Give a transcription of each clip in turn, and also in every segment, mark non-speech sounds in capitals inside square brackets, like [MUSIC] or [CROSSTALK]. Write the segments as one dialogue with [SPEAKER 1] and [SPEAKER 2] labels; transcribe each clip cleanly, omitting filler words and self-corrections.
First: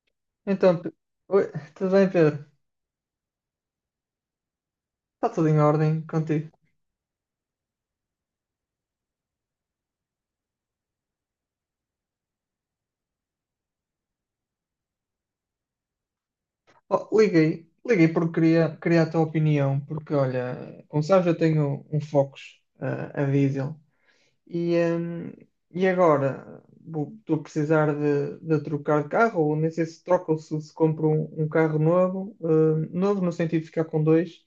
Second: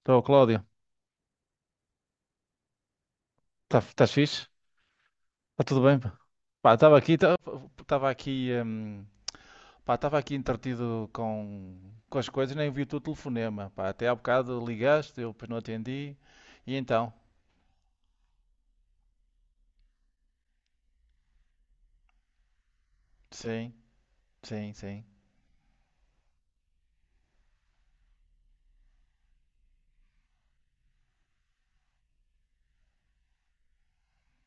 [SPEAKER 1] Estou, Cláudio.
[SPEAKER 2] Então, Pe- oi, tudo bem, Pedro?
[SPEAKER 1] Tá, estás fixe?
[SPEAKER 2] Está tudo em
[SPEAKER 1] Está tudo bem,
[SPEAKER 2] ordem
[SPEAKER 1] pá?
[SPEAKER 2] contigo?
[SPEAKER 1] Pá, estava aqui, estava aqui, hum, pá, estava aqui entretido com as coisas, nem vi o teu telefonema, pá. Até há bocado ligaste, eu depois não atendi. E
[SPEAKER 2] Oh,
[SPEAKER 1] então?
[SPEAKER 2] liguei, porque queria a tua opinião, porque olha, como sabes, eu tenho um Focus, a
[SPEAKER 1] Sim,
[SPEAKER 2] diesel.
[SPEAKER 1] sim,
[SPEAKER 2] E,
[SPEAKER 1] sim,
[SPEAKER 2] hum, e agora estou a precisar de trocar de carro, ou nem sei se troco ou se compro um carro novo, novo no sentido de ficar com dois.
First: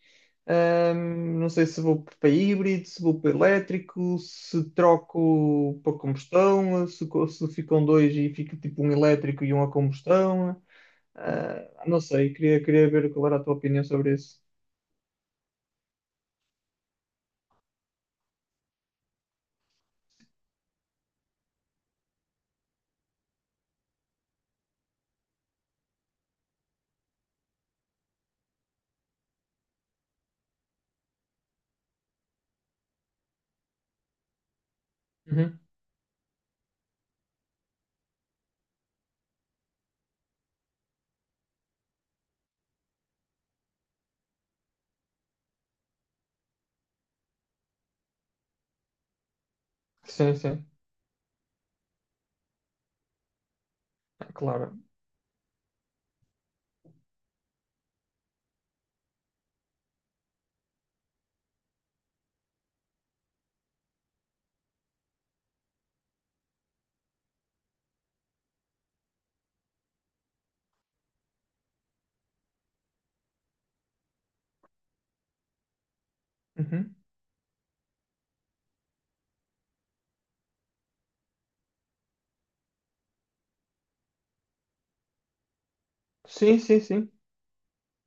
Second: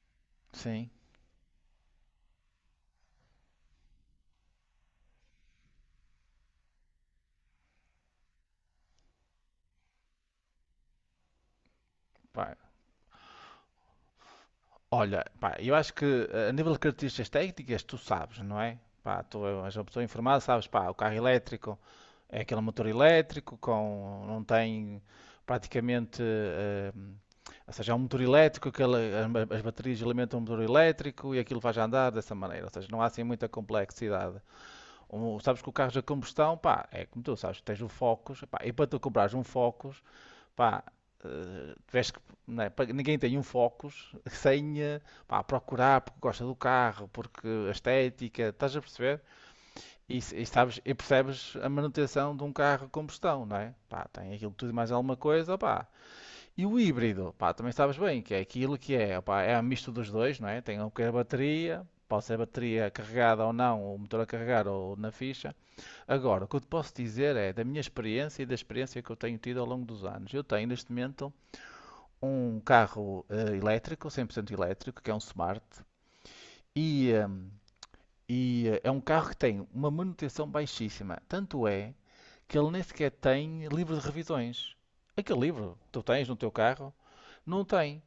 [SPEAKER 1] sim.
[SPEAKER 2] Não sei se vou para híbrido, se vou para elétrico, se troco para combustão, se fico com dois e fica tipo um elétrico e um a combustão. Ah, não sei,
[SPEAKER 1] Pá,
[SPEAKER 2] queria ver qual era a tua opinião sobre isso.
[SPEAKER 1] olha, pá, eu acho que a nível de características técnicas, tu sabes, não é? Pá, tu és uma pessoa informada, sabes, pá, o carro elétrico é aquele motor elétrico com não tem praticamente, ou seja, é um motor elétrico, aquele, as baterias alimentam um motor elétrico e aquilo faz andar dessa maneira, ou seja, não há assim muita complexidade.
[SPEAKER 2] Uhum.
[SPEAKER 1] Sabes que o carro de combustão, pá, é como tu sabes, tens o Focus, pá, e para tu comprares um Focus. Pá, tiveste que, não é? Ninguém tem um Focus [LAUGHS] sem pá, procurar porque gosta do carro, porque a estética, estás a perceber? E,
[SPEAKER 2] Sim,
[SPEAKER 1] e
[SPEAKER 2] sim.
[SPEAKER 1] sabes, e percebes a manutenção de um carro a combustão, não é? Pá,
[SPEAKER 2] É
[SPEAKER 1] tem aquilo tudo e
[SPEAKER 2] claro.
[SPEAKER 1] mais alguma coisa, pá. E o híbrido, pá, também sabes bem que é aquilo que é, pá, é a misto dos dois, não é? Tem um que é a bateria, pode ser a bateria carregada ou não, o motor a carregar ou na ficha. Agora, o que eu te posso dizer é da minha experiência e da experiência que eu tenho tido ao longo dos anos. Eu tenho neste momento um carro elétrico, 100% elétrico, que é um Smart,
[SPEAKER 2] Uhum.
[SPEAKER 1] e, eh, e é um carro que tem uma manutenção baixíssima. Tanto é que ele nem sequer tem livro de revisões. Aquele livro que tu tens no teu
[SPEAKER 2] Sim, sim,
[SPEAKER 1] carro,
[SPEAKER 2] sim.
[SPEAKER 1] não tem.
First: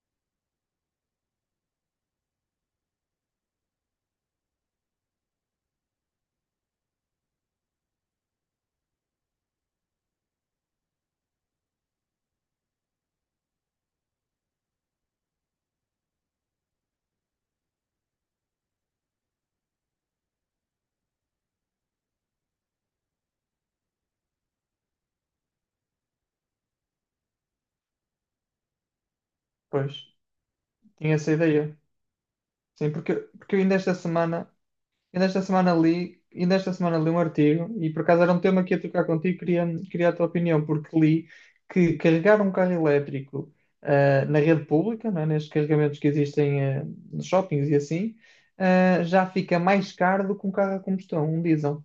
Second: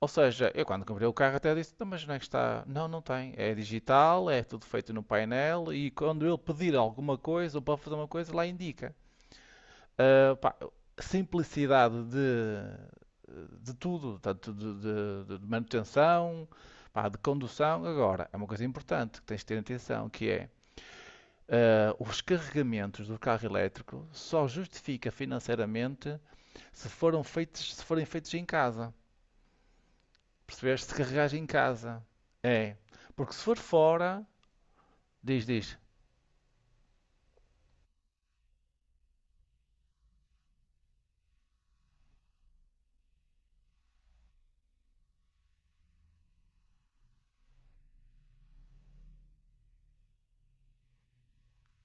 [SPEAKER 1] Ou seja, eu quando comprei o carro até disse, "Então, mas não é que está? Não, não tem. É digital, é tudo feito no painel e quando ele pedir alguma coisa ou para fazer uma coisa, lá indica." Ah, pá, simplicidade de tudo, tanto de manutenção, pá, de condução. Agora, é uma coisa importante que tens de ter atenção, que é os carregamentos do carro elétrico só justifica financeiramente se forem feitos em casa.
[SPEAKER 2] Pois,
[SPEAKER 1] Percebeste? Se
[SPEAKER 2] tinha essa
[SPEAKER 1] carregares em
[SPEAKER 2] ideia.
[SPEAKER 1] casa. É.
[SPEAKER 2] Sim,
[SPEAKER 1] Porque se
[SPEAKER 2] porque
[SPEAKER 1] for
[SPEAKER 2] eu
[SPEAKER 1] fora,
[SPEAKER 2] ainda esta
[SPEAKER 1] diz,
[SPEAKER 2] semana
[SPEAKER 1] diz,
[SPEAKER 2] li, ainda esta semana li um artigo e por acaso era um tema que ia tocar contigo, queria a tua opinião, porque li que carregar um carro elétrico na rede pública, não é? Nestes carregamentos que existem nos shoppings e assim, já fica mais caro do que um carro a combustão, um diesel.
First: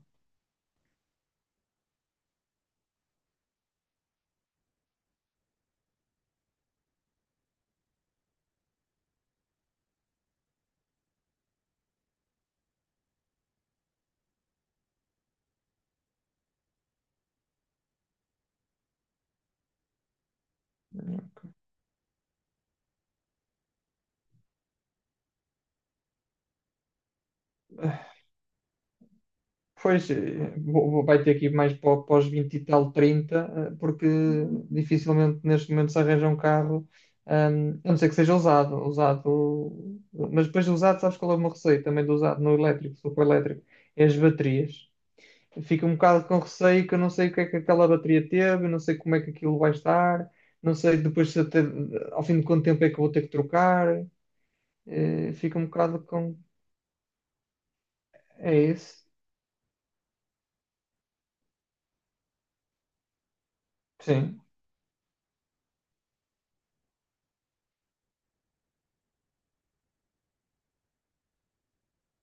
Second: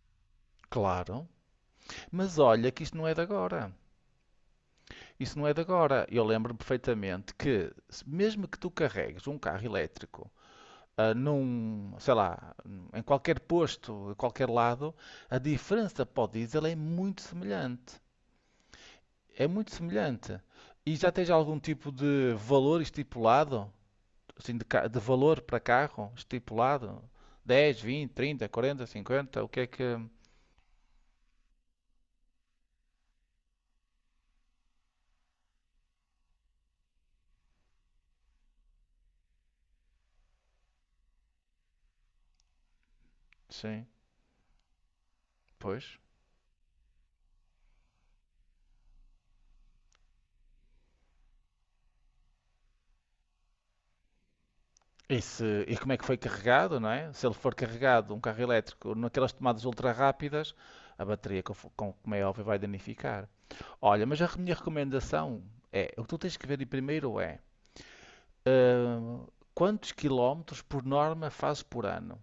[SPEAKER 1] claro, mas olha que isto não é de agora. Isso não é de agora. Eu lembro-me perfeitamente que, mesmo que tu carregues um carro elétrico, sei lá, em qualquer posto, em qualquer lado, a diferença para o diesel é muito semelhante. É muito semelhante. E já tens algum tipo de valor estipulado? Assim, de valor para carro estipulado? 10, 20, 30, 40, 50. O que é que.
[SPEAKER 2] Pois, vai ter que ir mais para, para os 20 e tal, 30 porque dificilmente neste momento se arranja um carro, a não ser que seja usado, usado, mas depois de usado, sabes qual é o meu receio também do usado no elétrico, se for elétrico,
[SPEAKER 1] Sim,
[SPEAKER 2] é as baterias. Fico um
[SPEAKER 1] pois.
[SPEAKER 2] bocado com receio que eu não sei o que é que aquela bateria teve, não sei como é que aquilo vai estar, não sei depois se até, ao fim de quanto tempo é que eu vou ter que trocar,
[SPEAKER 1] E,
[SPEAKER 2] fico um
[SPEAKER 1] e como é que
[SPEAKER 2] bocado
[SPEAKER 1] foi
[SPEAKER 2] com...
[SPEAKER 1] carregado, não é? Se ele for carregado, um carro
[SPEAKER 2] É
[SPEAKER 1] elétrico,
[SPEAKER 2] isso?
[SPEAKER 1] naquelas tomadas ultra rápidas, a bateria, como é óbvio, vai danificar. Olha, mas a
[SPEAKER 2] Sim,
[SPEAKER 1] minha recomendação é, o que tu tens que ver aí primeiro é hum, quantos quilómetros por norma fazes por ano?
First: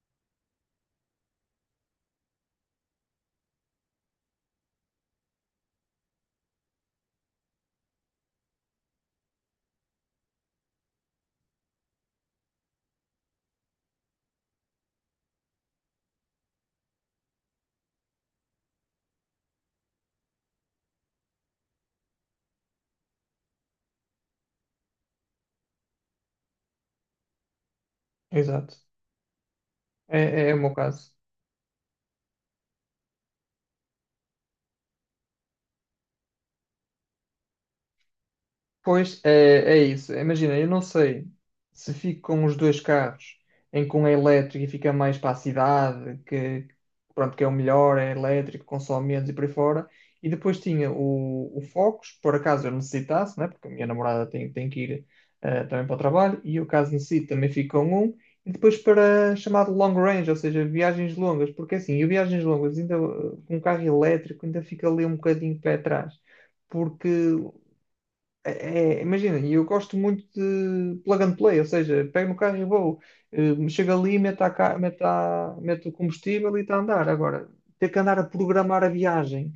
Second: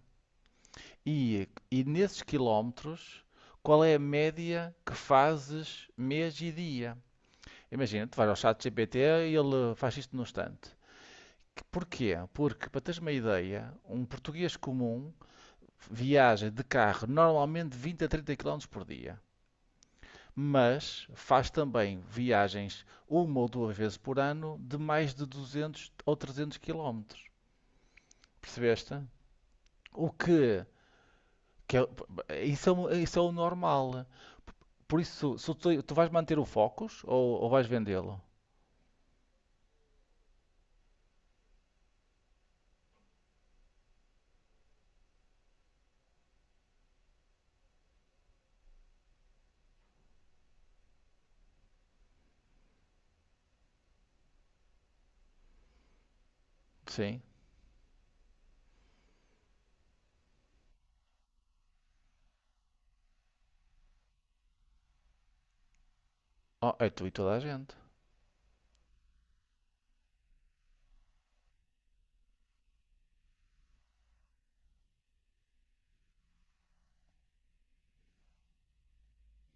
[SPEAKER 1] E nesses quilómetros, qual é a média que fazes mês e dia? Imagina, tu vais ao chat GPT e ele faz isto no instante. Porquê? Porque, para teres uma ideia, um português comum viaja de carro normalmente 20 a 30 km por dia, mas faz também viagens uma ou duas vezes por ano de mais de 200 ou 300 km.
[SPEAKER 2] exato.
[SPEAKER 1] Percebeste? O
[SPEAKER 2] É o
[SPEAKER 1] que,
[SPEAKER 2] meu caso.
[SPEAKER 1] que é, isso, é, o- Isso é o normal. Por isso, se tu vais manter o Focus ou vais vendê-lo?
[SPEAKER 2] Pois é, é isso. Imagina, eu não sei se fico com os dois carros, em que um é elétrico e fica mais para a cidade, que pronto, que é o melhor, é elétrico, consome menos e por aí fora. E depois tinha o Focus, por acaso eu necessitasse, né? Porque a minha namorada tem, tem que ir também para o trabalho, e eu caso
[SPEAKER 1] Sim.
[SPEAKER 2] necessite também fico com um. E depois para chamado long range, ou seja, viagens longas, porque assim, e viagens longas, ainda com um carro elétrico ainda fica ali um bocadinho pé atrás
[SPEAKER 1] Oh, é tu
[SPEAKER 2] porque
[SPEAKER 1] e toda a gente.
[SPEAKER 2] imagina, e eu gosto muito de plug and play, ou seja, pego no carro e vou, chego ali, meto, a, ca- meto, a- meto o combustível e está a andar. Agora, ter que andar a programar a viagem,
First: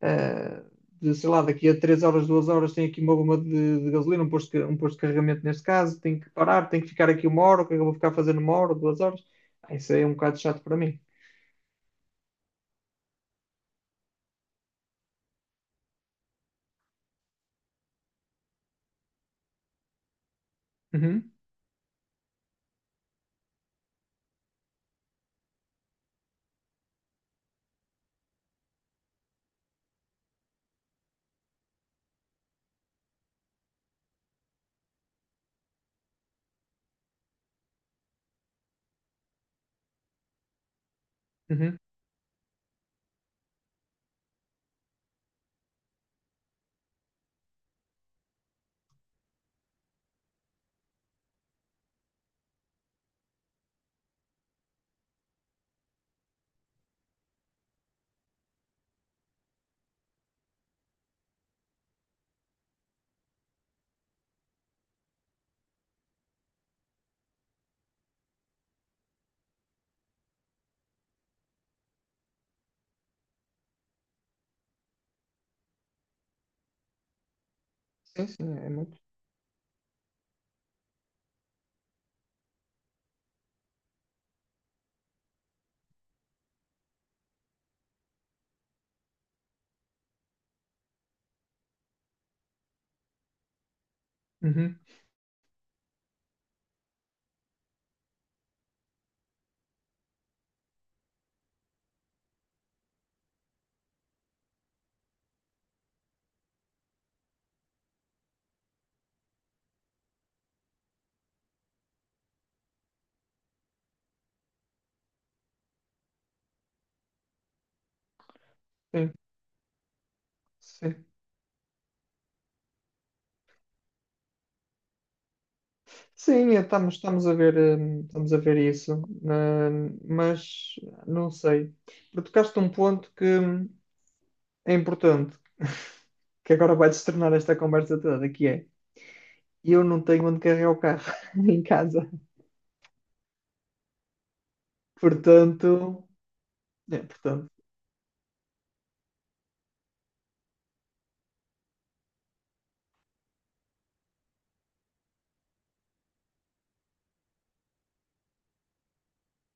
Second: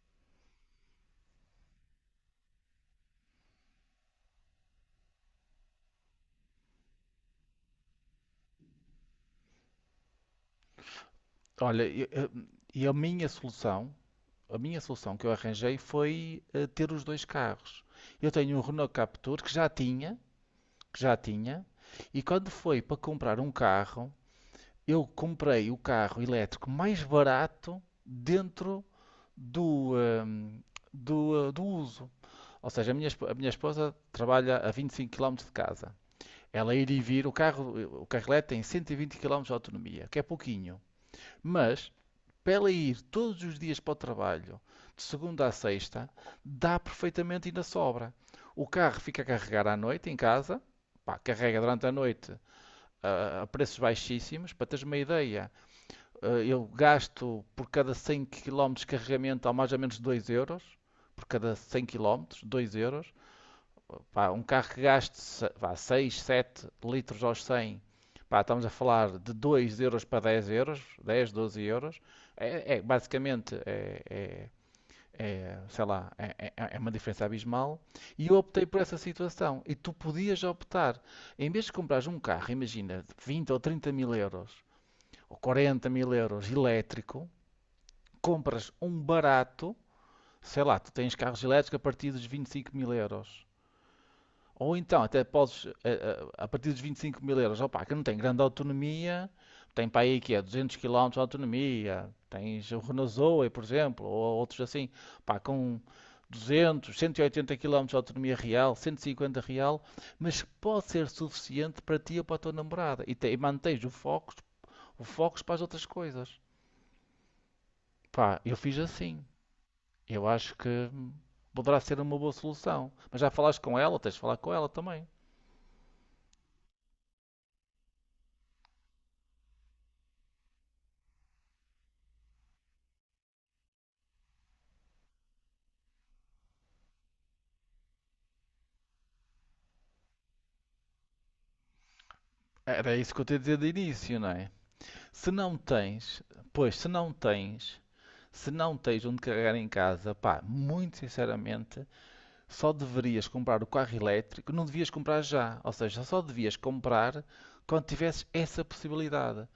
[SPEAKER 2] eh, de, sei lá, daqui a 3 horas, 2 horas, tenho aqui uma bomba de gasolina, um posto, um posto de carregamento neste caso, tenho que parar, tenho que ficar aqui uma hora, o que é que eu vou ficar fazendo uma hora, duas horas? Ah, isso aí é um bocado chato para mim.
[SPEAKER 1] Olha, e a minha solução, a minha solução que eu arranjei foi ter os dois carros. Eu tenho um Renault Captur que já tinha, que já
[SPEAKER 2] Uhum,
[SPEAKER 1] tinha, e quando foi para comprar um carro, eu comprei o carro elétrico mais barato dentro do, hum, do uso. Ou seja, a minha esposa trabalha a 25 km de casa. Ela ir e vir, o carro elétrico tem 120 km de autonomia, que é pouquinho.
[SPEAKER 2] uhum.
[SPEAKER 1] Mas, para ela ir todos os dias para o trabalho, de segunda a sexta, dá perfeitamente e ainda sobra. O carro fica a carregar à noite em casa, pá, carrega durante a noite a preços baixíssimos. Para teres uma ideia, eu gasto por cada 100 km de carregamento a mais ou menos €2. Por cada 100 quilómetros €2. Pá, um carro que gaste 6 7 litros aos 100. Pá, estamos a falar de €2 para €10, 10 12 euros. É basicamente sei lá, é uma diferença abismal.
[SPEAKER 2] Sim,
[SPEAKER 1] E eu
[SPEAKER 2] sim,
[SPEAKER 1] optei
[SPEAKER 2] é
[SPEAKER 1] por essa
[SPEAKER 2] muito.
[SPEAKER 1] situação. E tu podias optar, em vez de comprares um carro, imagina, de 20 ou 30 mil euros, ou 40 mil euros elétrico, compras um barato, sei lá, tu tens carros elétricos a partir dos 25 mil euros. Ou
[SPEAKER 2] Uhum,
[SPEAKER 1] então, até podes, a partir dos 25 mil euros, opa, que não tem grande autonomia, tem para aí que é 200 quilómetros de autonomia, tens o Renault Zoe, por exemplo, ou outros assim, pá, com 200, 180 quilómetros de autonomia real, 150 real, mas pode ser suficiente para ti ou para a tua namorada, e mantens o foco para as outras coisas. Pá, eu fiz
[SPEAKER 2] sim,
[SPEAKER 1] assim, eu acho que
[SPEAKER 2] sim.
[SPEAKER 1] poderá ser uma boa solução, mas já falaste com ela, tens de falar com ela também.
[SPEAKER 2] Sim, estamos a ver isso, mas não sei. Porque tocaste um ponto que é importante, [LAUGHS] que agora vai destornar esta conversa toda, que é eu não tenho onde carregar o carro [LAUGHS] em casa.
[SPEAKER 1] Era isso que eu te ia dizer de início, não é? Se não
[SPEAKER 2] Portanto,
[SPEAKER 1] tens, Pois,
[SPEAKER 2] é, portanto,
[SPEAKER 1] se não tens onde carregar em casa, pá, muito sinceramente, só deverias comprar o carro elétrico, não devias comprar já. Ou seja, só devias comprar quando tivesses essa possibilidade.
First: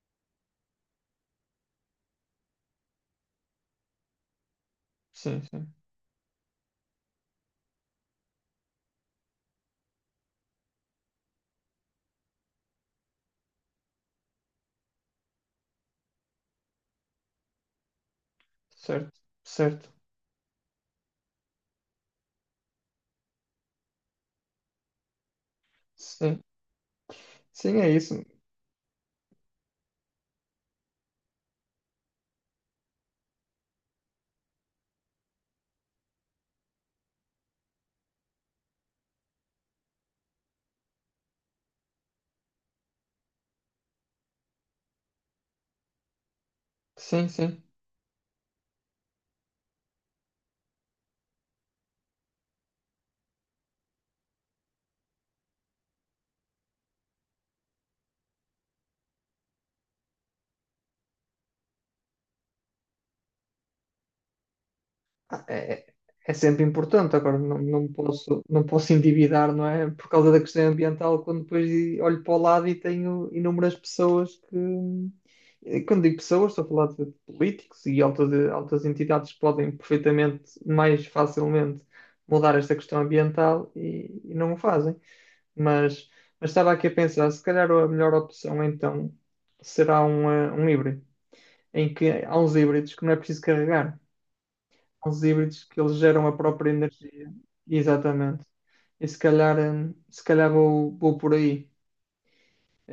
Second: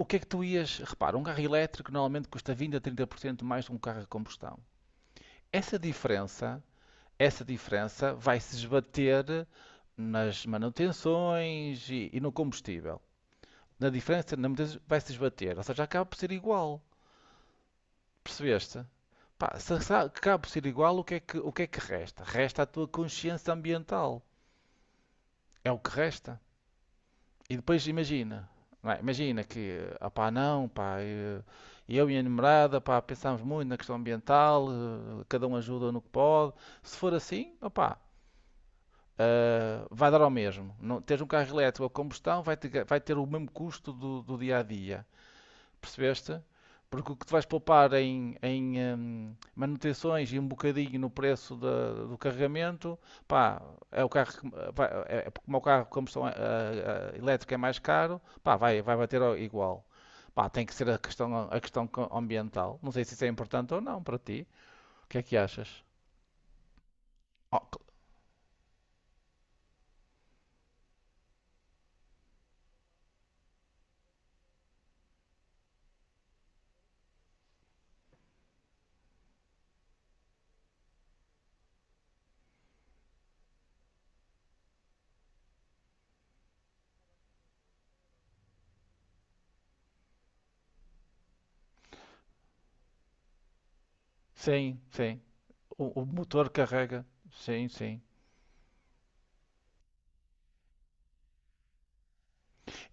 [SPEAKER 1] O que é que tu ias. Repara, um carro elétrico normalmente custa 20 a 30% mais que um carro a combustão.
[SPEAKER 2] sim, sim,
[SPEAKER 1] Essa diferença, essa diferença vai se esbater nas manutenções e no combustível. Na diferença, na mudança, vai-se esbater. Ou seja, acaba por ser igual. Percebeste?
[SPEAKER 2] certo,
[SPEAKER 1] Pá, se
[SPEAKER 2] certo,
[SPEAKER 1] acaba por ser igual, o que é que, o que é que resta? Resta a tua consciência ambiental. É o que resta.
[SPEAKER 2] sim,
[SPEAKER 1] E
[SPEAKER 2] sim,
[SPEAKER 1] depois
[SPEAKER 2] é isso,
[SPEAKER 1] imagina. Não é? Imagina que, pá, não, pá, eu e a namorada, pá, pensamos muito na questão ambiental, cada um ajuda no que pode. Se for assim, opá, vai dar ao mesmo. Não, teres um carro elétrico a combustão vai ter o mesmo custo do dia a dia. Percebeste? Porque o que
[SPEAKER 2] sim,
[SPEAKER 1] tu vais
[SPEAKER 2] sim.
[SPEAKER 1] poupar em manutenções e um bocadinho no preço do carregamento, pá, é o carro, como o carro de combustão elétrica é mais caro, pá, vai bater igual. Pá, tem que ser a questão, ambiental. Não sei se isso é importante ou não para ti. O que é que
[SPEAKER 2] Ah,
[SPEAKER 1] achas?
[SPEAKER 2] é, é sempre importante. Agora, não,
[SPEAKER 1] Oh,
[SPEAKER 2] não posso, não posso endividar, não é? Por causa da questão ambiental, quando depois olho para o lado e tenho inúmeras pessoas que. E quando digo pessoas, estou a falar de políticos e altas, altas entidades que podem perfeitamente, mais facilmente, mudar esta questão ambiental e não o fazem. Mas, mas estava aqui a pensar, se calhar a melhor opção então será um híbrido, em que há uns híbridos que não é preciso carregar
[SPEAKER 1] sim, sim.
[SPEAKER 2] aos híbridos que eles
[SPEAKER 1] O
[SPEAKER 2] geram a
[SPEAKER 1] motor
[SPEAKER 2] própria
[SPEAKER 1] carrega.
[SPEAKER 2] energia.
[SPEAKER 1] Sim, sim.
[SPEAKER 2] Exatamente. E se calhar, se calhar vou por aí.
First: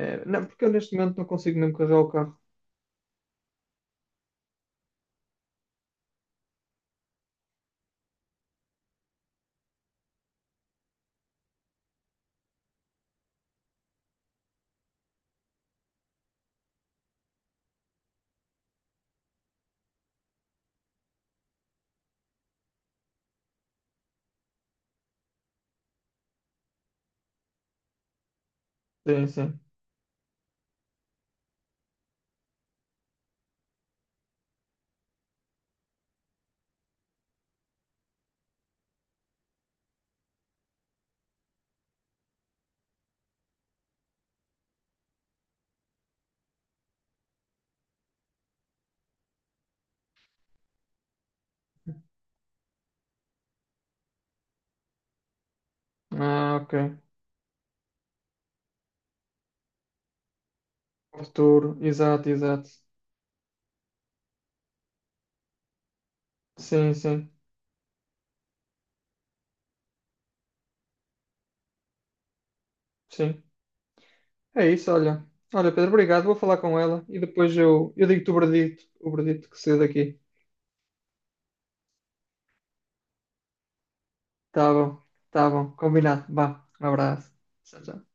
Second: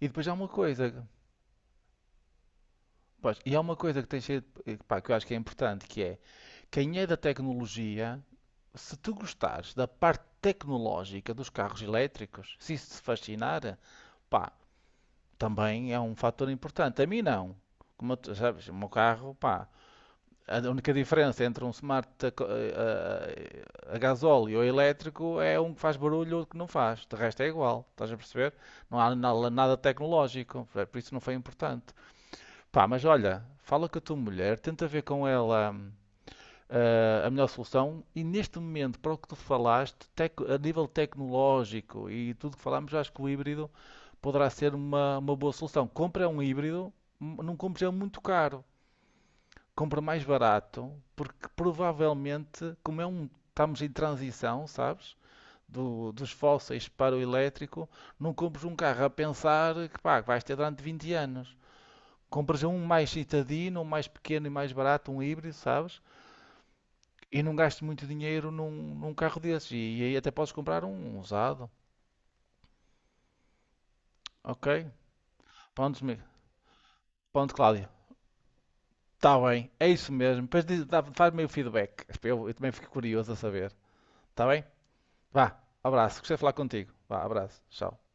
[SPEAKER 1] E depois há
[SPEAKER 2] não,
[SPEAKER 1] uma
[SPEAKER 2] porque eu neste
[SPEAKER 1] coisa,
[SPEAKER 2] momento não consigo mesmo carregar o carro.
[SPEAKER 1] pois, e há uma coisa que tem sido, pá, que eu acho que é importante, que é quem é da tecnologia, se tu gostares da parte tecnológica dos carros elétricos, se isso te fascinar, pá, também é um fator importante. A mim não. Como tu sabes, o meu carro, pá, a única diferença entre um smart a, co- a gasóleo ou elétrico é um que faz barulho e outro que não faz. De resto é igual, estás a perceber? Não há
[SPEAKER 2] Sim, sim.
[SPEAKER 1] nada tecnológico, por isso não foi importante. Pá, mas olha, fala com a tua mulher, tenta ver com ela, a melhor solução. E neste momento, para o que tu falaste, a nível tecnológico e tudo que falámos, eu acho que o híbrido poderá ser uma boa solução. Compra um híbrido, não compres ele muito caro. Compra mais barato, porque provavelmente, estamos em transição, sabes? Dos
[SPEAKER 2] Ah, ok.
[SPEAKER 1] fósseis para o elétrico, não compres um carro a pensar que pá, que vais ter durante 20 anos.
[SPEAKER 2] Futuro. Exato,
[SPEAKER 1] Compras
[SPEAKER 2] exato.
[SPEAKER 1] um mais citadino, um mais pequeno e mais barato, um híbrido, sabes?
[SPEAKER 2] Sim, sim,
[SPEAKER 1] E não gasto muito dinheiro num carro desses. E aí até podes comprar um usado.
[SPEAKER 2] sim.
[SPEAKER 1] Ok?
[SPEAKER 2] É isso, olha. Olha, Pedro,
[SPEAKER 1] Ponto,
[SPEAKER 2] obrigado. Vou falar com ela e
[SPEAKER 1] ponto
[SPEAKER 2] depois
[SPEAKER 1] Cláudio.
[SPEAKER 2] eu digo-te o
[SPEAKER 1] Está
[SPEAKER 2] verdito que
[SPEAKER 1] bem.
[SPEAKER 2] saiu
[SPEAKER 1] É isso
[SPEAKER 2] daqui.
[SPEAKER 1] mesmo. Depois faz-me o feedback. Eu também fico curioso a saber. Está bem?
[SPEAKER 2] Tá bom, tá
[SPEAKER 1] Vá.
[SPEAKER 2] bom.
[SPEAKER 1] Abraço.
[SPEAKER 2] Combinado.
[SPEAKER 1] Gostei de falar
[SPEAKER 2] Vá, um
[SPEAKER 1] contigo. Vá.
[SPEAKER 2] abraço.
[SPEAKER 1] Abraço.
[SPEAKER 2] Tchau,
[SPEAKER 1] Tchau.
[SPEAKER 2] tchau.